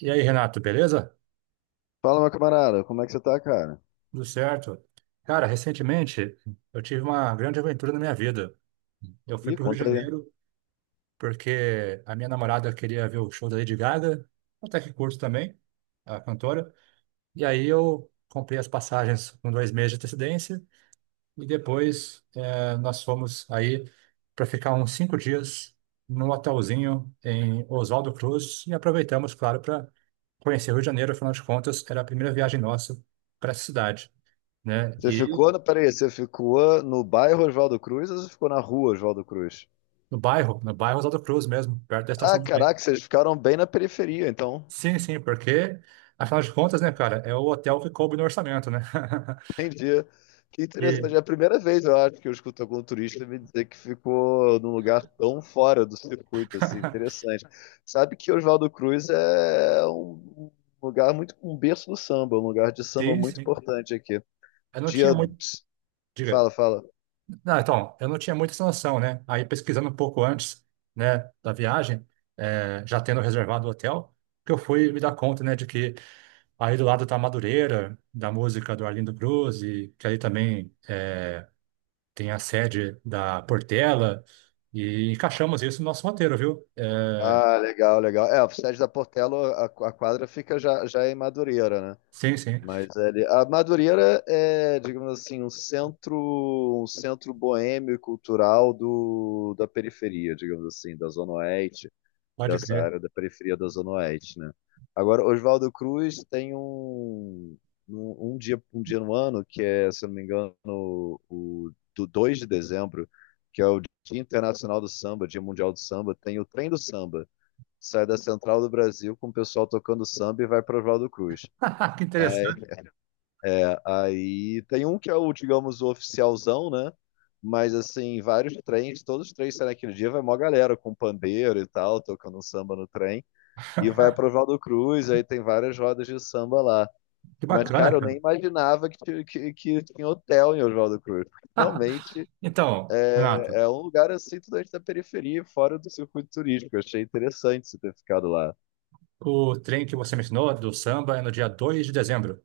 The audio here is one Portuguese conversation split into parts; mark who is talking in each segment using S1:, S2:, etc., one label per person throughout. S1: E aí, Renato, beleza?
S2: Fala, meu camarada, como é que você tá, cara?
S1: Tudo certo? Cara, recentemente eu tive uma grande aventura na minha vida. Eu fui
S2: Ih,
S1: para o Rio de
S2: conta aí.
S1: Janeiro porque a minha namorada queria ver o show da Lady Gaga, até que curto também, a cantora. E aí eu comprei as passagens com 2 meses de antecedência e depois nós fomos aí para ficar uns 5 dias num hotelzinho em Oswaldo Cruz e aproveitamos, claro, para conhecer o Rio de Janeiro. Afinal de contas, era a primeira viagem nossa para essa cidade, né?
S2: Você
S1: E
S2: ficou, no- Peraí, você ficou no bairro Oswaldo Cruz ou você ficou na rua Oswaldo Cruz?
S1: no bairro, no bairro Oswaldo Cruz mesmo, perto da
S2: Ah,
S1: estação do trem.
S2: caraca, vocês ficaram bem na periferia, então.
S1: Sim, sim, porque, afinal de contas, né, cara, é o hotel que coube no orçamento, né?
S2: Entendi. Que
S1: E,
S2: interessante. É a primeira vez, eu acho, que eu escuto algum turista me dizer que ficou num lugar tão fora do circuito, assim. Interessante. Sabe que Oswaldo Cruz é um lugar muito, um berço do samba, um lugar de samba
S1: sim,
S2: muito
S1: sim.
S2: importante aqui.
S1: Eu não tinha
S2: Dia.
S1: muito. Diga.
S2: Fala, fala.
S1: Não, então, eu não tinha muita essa noção, né? Aí pesquisando um pouco antes, né, da viagem, já tendo reservado o hotel, que eu fui me dar conta, né, de que aí do lado tá a Madureira, da música do Arlindo Cruz, e que aí também tem a sede da Portela e encaixamos isso no nosso roteiro, viu? É,
S2: Ah, legal, legal. É, o Sede da Portela, a quadra fica já em Madureira, né?
S1: sim, sim,
S2: Mas ele, a Madureira é, digamos assim, um centro boêmio e cultural da periferia, digamos assim, da Zona Oeste,
S1: pode
S2: dessa
S1: crer.
S2: área da periferia da Zona Oeste, né? Agora, Oswaldo Cruz tem um dia no ano, que é, se eu não me engano, do 2 de dezembro, que é o Dia Internacional do Samba, Dia Mundial do Samba, tem o Trem do Samba sai da Central do Brasil com o pessoal tocando samba e vai para Oswaldo Cruz.
S1: Que
S2: Aí,
S1: interessante.
S2: aí tem um que é o, digamos, o oficialzão, né? Mas assim, vários trens, todos os trens saem naquele dia, vai mó galera com pandeiro e tal, tocando um samba no trem, e vai para Oswaldo Cruz, aí tem várias rodas de samba lá.
S1: Que
S2: Mas,
S1: bacana,
S2: cara, eu
S1: cara.
S2: nem imaginava que tinha hotel em Oswaldo Cruz. Realmente
S1: Então, Renato,
S2: é um lugar assim, totalmente da periferia, fora do circuito turístico. Eu achei interessante você ter ficado lá.
S1: o trem que você mencionou do samba é no dia 2 de dezembro.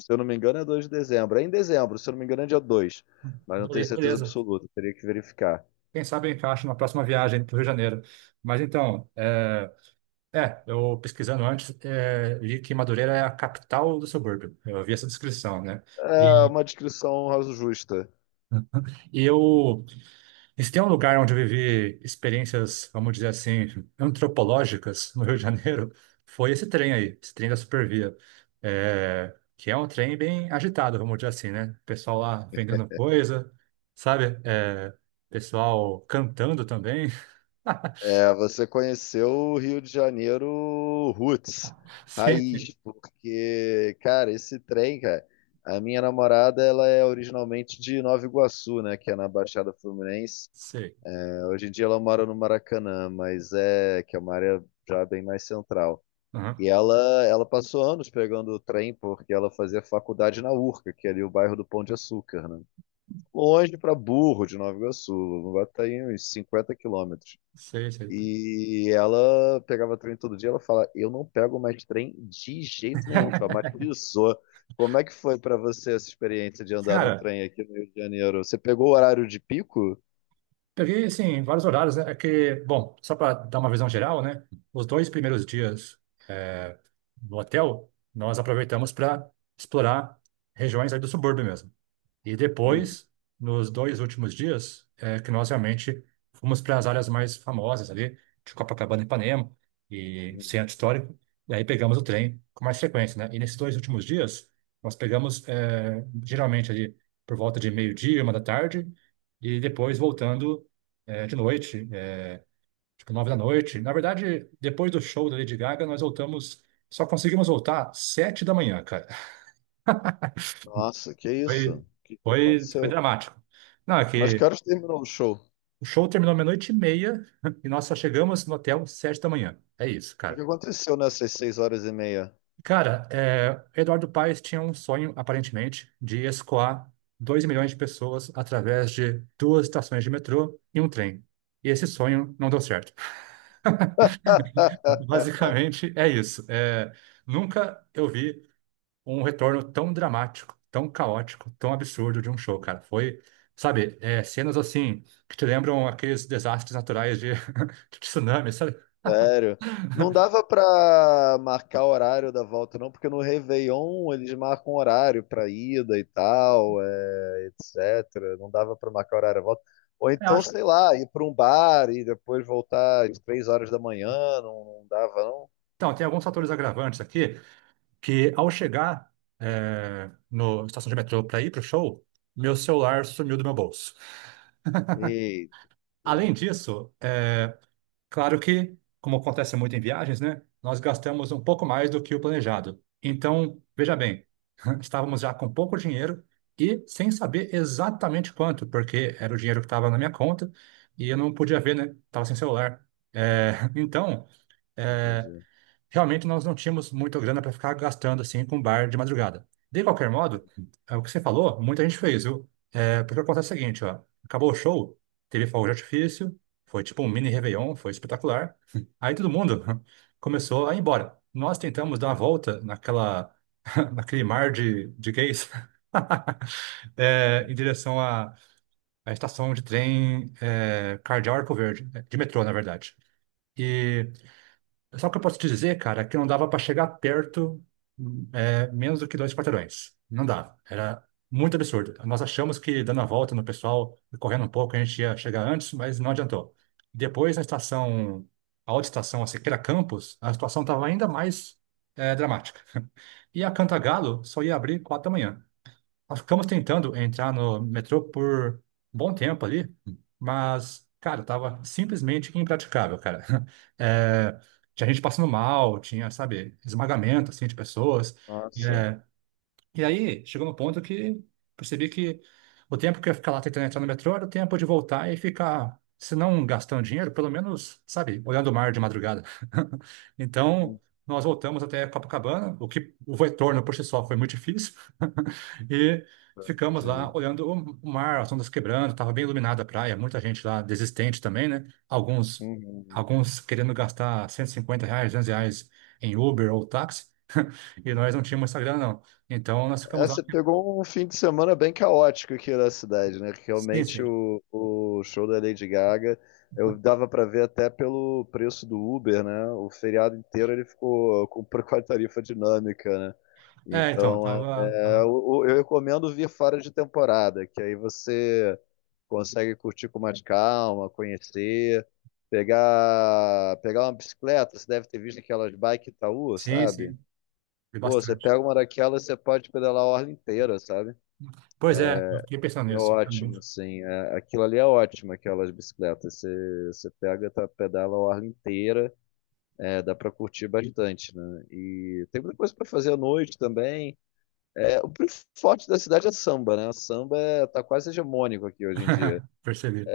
S2: Se eu não me engano, é 2 de dezembro. É em dezembro, se eu não me engano, é dia dois. Mas não tenho
S1: Bele-
S2: certeza
S1: Beleza.
S2: absoluta, teria que verificar.
S1: Quem sabe eu encaixo na próxima viagem para o Rio de Janeiro. Mas então, eu pesquisando antes, li que Madureira é a capital do subúrbio. Eu vi essa descrição, né?
S2: É
S1: E,
S2: uma descrição raso justa.
S1: e eu E se tem um lugar onde eu vivi experiências, vamos dizer assim, antropológicas no Rio de Janeiro, foi esse trem aí, esse trem da Supervia. É, que é um trem bem agitado, vamos dizer assim, né? Pessoal lá vendendo coisa, sabe? É, pessoal cantando também.
S2: É, você conheceu o Rio de Janeiro roots,
S1: Sim, sim,
S2: raiz, porque, cara, esse trem, cara, a minha namorada, ela é originalmente de Nova Iguaçu, né, que é na Baixada Fluminense.
S1: sei.
S2: É, hoje em dia ela mora no Maracanã, mas é, que é uma área já bem mais central. E
S1: Aham,
S2: ela passou anos pegando o trem porque ela fazia faculdade na Urca, que é ali o bairro do Pão de Açúcar, né? Longe para burro de Nova Iguaçu, vai estar aí uns 50 km.
S1: sei, sei.
S2: E ela pegava trem todo dia, ela fala, eu não pego mais trem de jeito nenhum, traumatizou. Como é que foi para você essa experiência de andar no
S1: Cara,
S2: trem aqui no Rio de Janeiro? Você pegou o horário de pico?
S1: peguei, assim, vários horários, né? É que, bom, só para dar uma visão geral, né? Os dois primeiros dias eh, no hotel, nós aproveitamos para explorar regiões aí do subúrbio mesmo. E
S2: Uhum.
S1: depois, nos dois últimos dias, que nós realmente fomos para as áreas mais famosas ali, de Copacabana e Ipanema, e centro histórico, e aí pegamos o trem com mais frequência, né? E nesses dois últimos dias, nós pegamos geralmente ali por volta de meio-dia, 1 da tarde, e depois voltando de noite, tipo 9 da noite. Na verdade, depois do show da Lady Gaga, nós voltamos, só conseguimos voltar 7 da manhã, cara.
S2: Nossa, que isso?
S1: Foi,
S2: O que que
S1: foi
S2: aconteceu?
S1: dramático. Não, é
S2: Mas que
S1: que
S2: horas terminou o show? O
S1: o show terminou meia-noite e meia e nós só chegamos no hotel 7 da manhã. É isso,
S2: que que
S1: cara.
S2: aconteceu nessas 6 horas e meia?
S1: Cara, Eduardo Paes tinha um sonho, aparentemente, de escoar 2 milhões de pessoas através de duas estações de metrô e um trem. E esse sonho não deu certo. Basicamente é isso. É, nunca eu vi um retorno tão dramático, tão caótico, tão absurdo de um show, cara. Foi, sabe, cenas assim que te lembram aqueles desastres naturais de, de tsunami, sabe?
S2: Sério. Não dava pra marcar horário da volta, não, porque no Réveillon eles marcam horário pra ida e tal, etc. Não dava pra marcar horário da volta. Ou então, sei lá, ir pra um bar e depois voltar às 3 horas da manhã, não, não dava, não?
S1: Então, tem alguns fatores agravantes aqui que, ao chegar na estação de metrô para ir para o show, meu celular sumiu do meu bolso.
S2: Eita,
S1: Além disso, é claro que, como acontece muito em viagens, né, nós gastamos um pouco mais do que o planejado. Então, veja bem, estávamos já com pouco dinheiro e sem saber exatamente quanto, porque era o dinheiro que estava na minha conta e eu não podia ver, né? Estava sem celular. É, então, eh,
S2: entendi.
S1: realmente nós não tínhamos muita grana para ficar gastando assim com bar de madrugada. De qualquer modo, é o que você falou, muita gente fez, viu? É, porque acontece o seguinte, ó, acabou o show, teve fogo de artifício, foi tipo um mini Réveillon, foi espetacular. Aí todo mundo começou a ir embora. Nós tentamos dar uma volta naquela, naquele mar de gays, em direção à estação de trem Cardeal Arco Verde, de metrô, na verdade. E só o que eu posso te dizer, cara, é que não dava para chegar perto, menos do que 2 quarteirões. Não dava. Era muito absurdo. Nós achamos que dando a volta no pessoal, correndo um pouco, a gente ia chegar antes, mas não adiantou. Depois, na estação, a outra estação, a Siqueira Campos, a situação estava ainda mais, dramática. E a Cantagalo só ia abrir 4 da manhã. Nós ficamos tentando entrar no metrô por um bom tempo ali, mas, cara, tava simplesmente impraticável, cara. É, tinha gente passando mal, tinha, sabe, esmagamento, assim, de pessoas.
S2: Nossa,
S1: É, e aí, chegou no ponto que percebi que o tempo que eu ia ficar lá tentando entrar no metrô era o tempo de voltar e ficar, se não gastando dinheiro, pelo menos, sabe, olhando o mar de madrugada. Então,
S2: hum,
S1: nós voltamos até Copacabana, o que o retorno por si só foi muito difícil, e ficamos lá
S2: imagina.
S1: olhando o mar, as ondas quebrando, estava bem iluminada a praia, muita gente lá desistente também, né? Alguns,
S2: Uhum.
S1: alguns querendo gastar R$ 150, R$ 200 em Uber ou táxi. E nós não tínhamos Instagram, não. Então nós
S2: É,
S1: ficamos lá.
S2: você pegou um fim de semana bem caótico aqui na cidade, né? Que
S1: Sim,
S2: realmente
S1: sim.
S2: o show da Lady Gaga, eu dava pra ver até pelo preço do Uber, né? O feriado inteiro ele ficou com, com a tarifa dinâmica, né?
S1: É, então,
S2: Então,
S1: tava,
S2: eu recomendo vir fora de temporada, que aí você consegue curtir com mais calma, conhecer, pegar uma bicicleta, você deve ter visto aquelas bike Itaú,
S1: Sim,
S2: sabe?
S1: sim, foi
S2: Pô, você
S1: bastante.
S2: pega uma daquelas, você pode pedalar a orla inteira, sabe?
S1: Pois é, eu fiquei pensando
S2: É
S1: nisso.
S2: ótimo, assim. Aquilo ali é ótimo, aquelas bicicletas. Você pega, tá, pedala a orla inteira, é, dá pra curtir bastante, né? E tem muita coisa pra fazer à noite também. É, forte da cidade é samba, né? Samba é, tá quase hegemônico aqui hoje em dia.
S1: Percebi.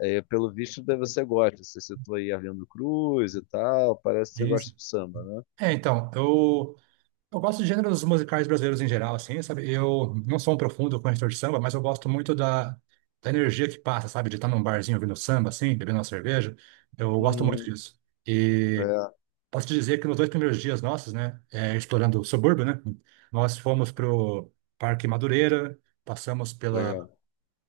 S2: É, pelo visto, deve você gosta. Você citou aí Arlindo Cruz e tal, parece que você
S1: Sim, sim.
S2: gosta de samba, né?
S1: É, então, eu gosto de gêneros musicais brasileiros em geral, assim, sabe? Eu não sou um profundo conhecedor de samba, mas eu gosto muito da energia que passa, sabe? De estar num barzinho ouvindo samba, assim, bebendo uma cerveja. Eu gosto muito
S2: Uhum.
S1: disso. E
S2: É,
S1: posso te dizer que nos dois primeiros dias nossos, né, explorando o subúrbio, né, nós fomos pro Parque Madureira, passamos pela
S2: legal.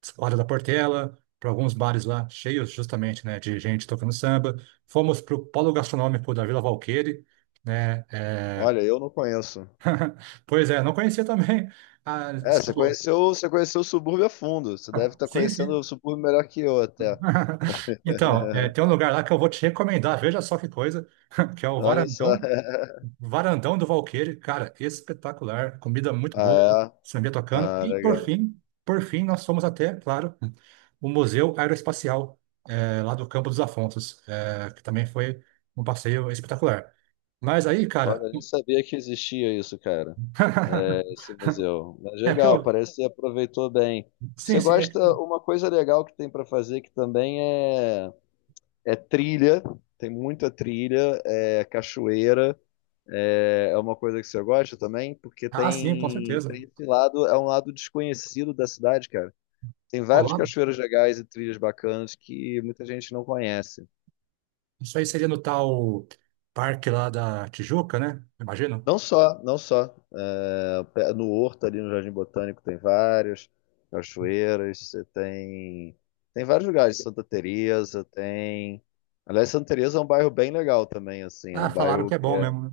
S1: Escola da Portela, para alguns bares lá cheios justamente, né, de gente tocando samba. Fomos pro Polo Gastronômico da Vila Valqueire, né.
S2: Olha, eu não conheço.
S1: Pois é, não conhecia também. Ah,
S2: É, você
S1: tipo,
S2: conheceu, você conheceu o subúrbio a fundo. Você deve estar
S1: sim,
S2: conhecendo
S1: sim.
S2: o subúrbio melhor que eu até.
S1: Então, tem um lugar lá que eu vou te recomendar, veja só que coisa, que é o
S2: Olha só.
S1: Varandão do Valqueire, cara, espetacular. Comida muito boa,
S2: Ah,
S1: samba
S2: é?
S1: tocando.
S2: Ah,
S1: E
S2: legal.
S1: por fim, nós fomos até, claro, o Museu Aeroespacial, lá do Campo dos Afonsos, que também foi um passeio espetacular. Mas aí, cara,
S2: Olha, eu nem sabia que existia isso, cara. Esse museu. Mas
S1: é que
S2: legal,
S1: eu.
S2: parece que aproveitou bem. Você
S1: Sim, sim.
S2: gosta, uma coisa legal que tem para fazer que também é trilha. Tem muita trilha, é cachoeira. É, é uma coisa que você gosta também, porque
S1: Ah, sim, com
S2: tem,
S1: certeza.
S2: tem esse lado, é um lado desconhecido da cidade, cara. Tem
S1: Ao
S2: várias
S1: lado.
S2: cachoeiras legais e trilhas bacanas que muita gente não conhece.
S1: Isso aí seria no tal parque lá da Tijuca, né? Imagino.
S2: Não só, não só. É, no Horto, ali no Jardim Botânico, tem vários. Cachoeiras, você tem. Tem vários lugares. Santa Teresa tem. Aliás, Santa Teresa é um bairro bem legal também, assim. É
S1: Ah,
S2: um
S1: falaram
S2: bairro
S1: que é
S2: que
S1: bom
S2: é.
S1: mesmo, né?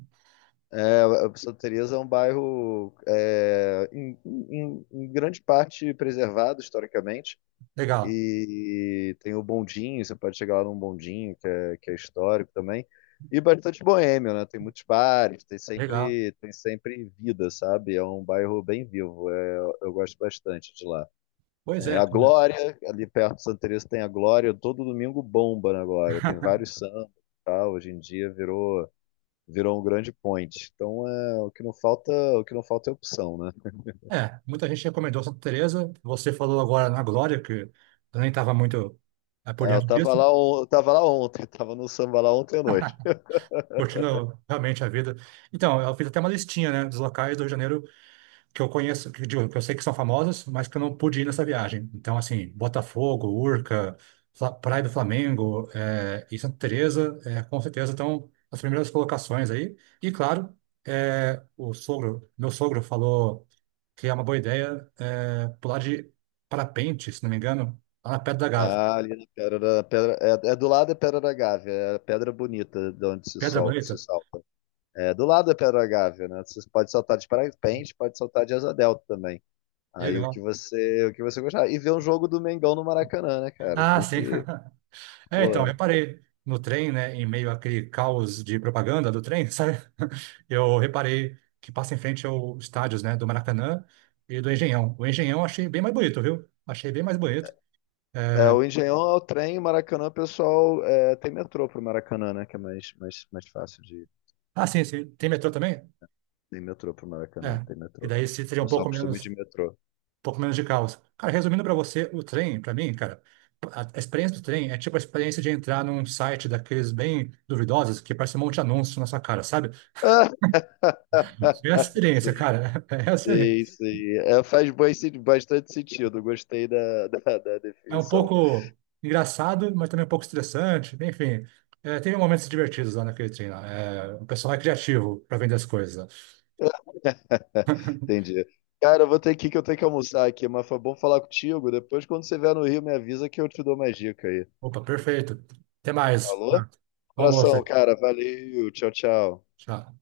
S2: É, Santa Teresa é um bairro é, em grande parte preservado historicamente.
S1: Legal,
S2: E tem o bondinho, você pode chegar lá num bondinho, que é histórico também. E bastante boêmio, né? Tem muitos bares, tem
S1: legal.
S2: sempre, tem sempre vida, sabe? É um bairro bem vivo, é, eu gosto bastante de lá.
S1: Pois
S2: É,
S1: é,
S2: a
S1: cara.
S2: Glória, ali perto de Santa Teresa tem a Glória, todo domingo bomba na Glória, tem vários sambas e tal, hoje em dia virou um grande point. Então, é, o que não falta é opção, né?
S1: É, muita gente recomendou Santa Teresa. Você falou agora na Glória, que eu nem estava muito por
S2: É,
S1: dentro disso,
S2: eu tava lá ontem, tava no samba lá ontem à noite.
S1: curtindo realmente a vida. Então, eu fiz até uma listinha, né, dos locais do Rio de Janeiro que eu conheço, que, digo, que eu sei que são famosas, mas que eu não pude ir nessa viagem. Então, assim, Botafogo, Urca, Praia do Flamengo, e Santa Teresa, com certeza estão as primeiras colocações aí. E claro, meu sogro falou que é uma boa ideia pular de parapente, se não me engano, lá na Pedra da Gávea.
S2: Ah, ali na Pedra da Pedra. É, é do lado é Pedra da Gávea, é a pedra bonita de onde se
S1: Pedra
S2: solta, se
S1: Bonita,
S2: salta. É do lado é Pedra da Gávea, né? Você pode saltar de parapente, pode saltar de asa delta também. Aí o que
S1: legal.
S2: você, o que você gostar. E ver um jogo do Mengão no Maracanã, né, cara?
S1: Ah,
S2: Tem
S1: sim.
S2: que.
S1: É, então,
S2: Pô, né?
S1: reparei no trem, né, em meio àquele caos de propaganda do trem, sabe? Eu reparei que passa em frente aos estádios, né, do Maracanã e do Engenhão. O Engenhão eu achei bem mais bonito, viu? Achei bem mais bonito.
S2: É, o Engenhão é o trem, o Maracanã, o pessoal é, tem metrô pro Maracanã, né? Que é mais fácil de ir.
S1: Ah, sim, sim. Tem metrô também?
S2: Tem metrô pro Maracanã,
S1: É.
S2: tem
S1: E
S2: metrô.
S1: daí
S2: O
S1: seria
S2: pessoal costuma ir
S1: um
S2: de metrô.
S1: pouco menos de caos. Cara, resumindo pra você, o trem, pra mim, cara, a experiência do trem é tipo a experiência de entrar num site daqueles bem duvidosos que parece um monte de anúncio na sua cara, sabe? É a experiência,
S2: Sim.
S1: cara. É a
S2: Sim,
S1: experiência.
S2: sim. É, faz bastante sentido. Gostei da, da
S1: É um
S2: definição.
S1: pouco engraçado, mas também um pouco estressante. Enfim, teve momentos divertidos lá naquele treino. É, o pessoal é criativo para vender as coisas.
S2: Entendi. Cara, eu vou ter que ir que eu tenho que almoçar aqui, mas foi bom falar contigo. Depois, quando você vier no Rio, me avisa que eu te dou mais dica aí.
S1: Opa, perfeito. Até mais.
S2: Falou?
S1: Ah, bom almoço
S2: Abração,
S1: aí.
S2: cara. Valeu. Tchau, tchau.
S1: Tchau.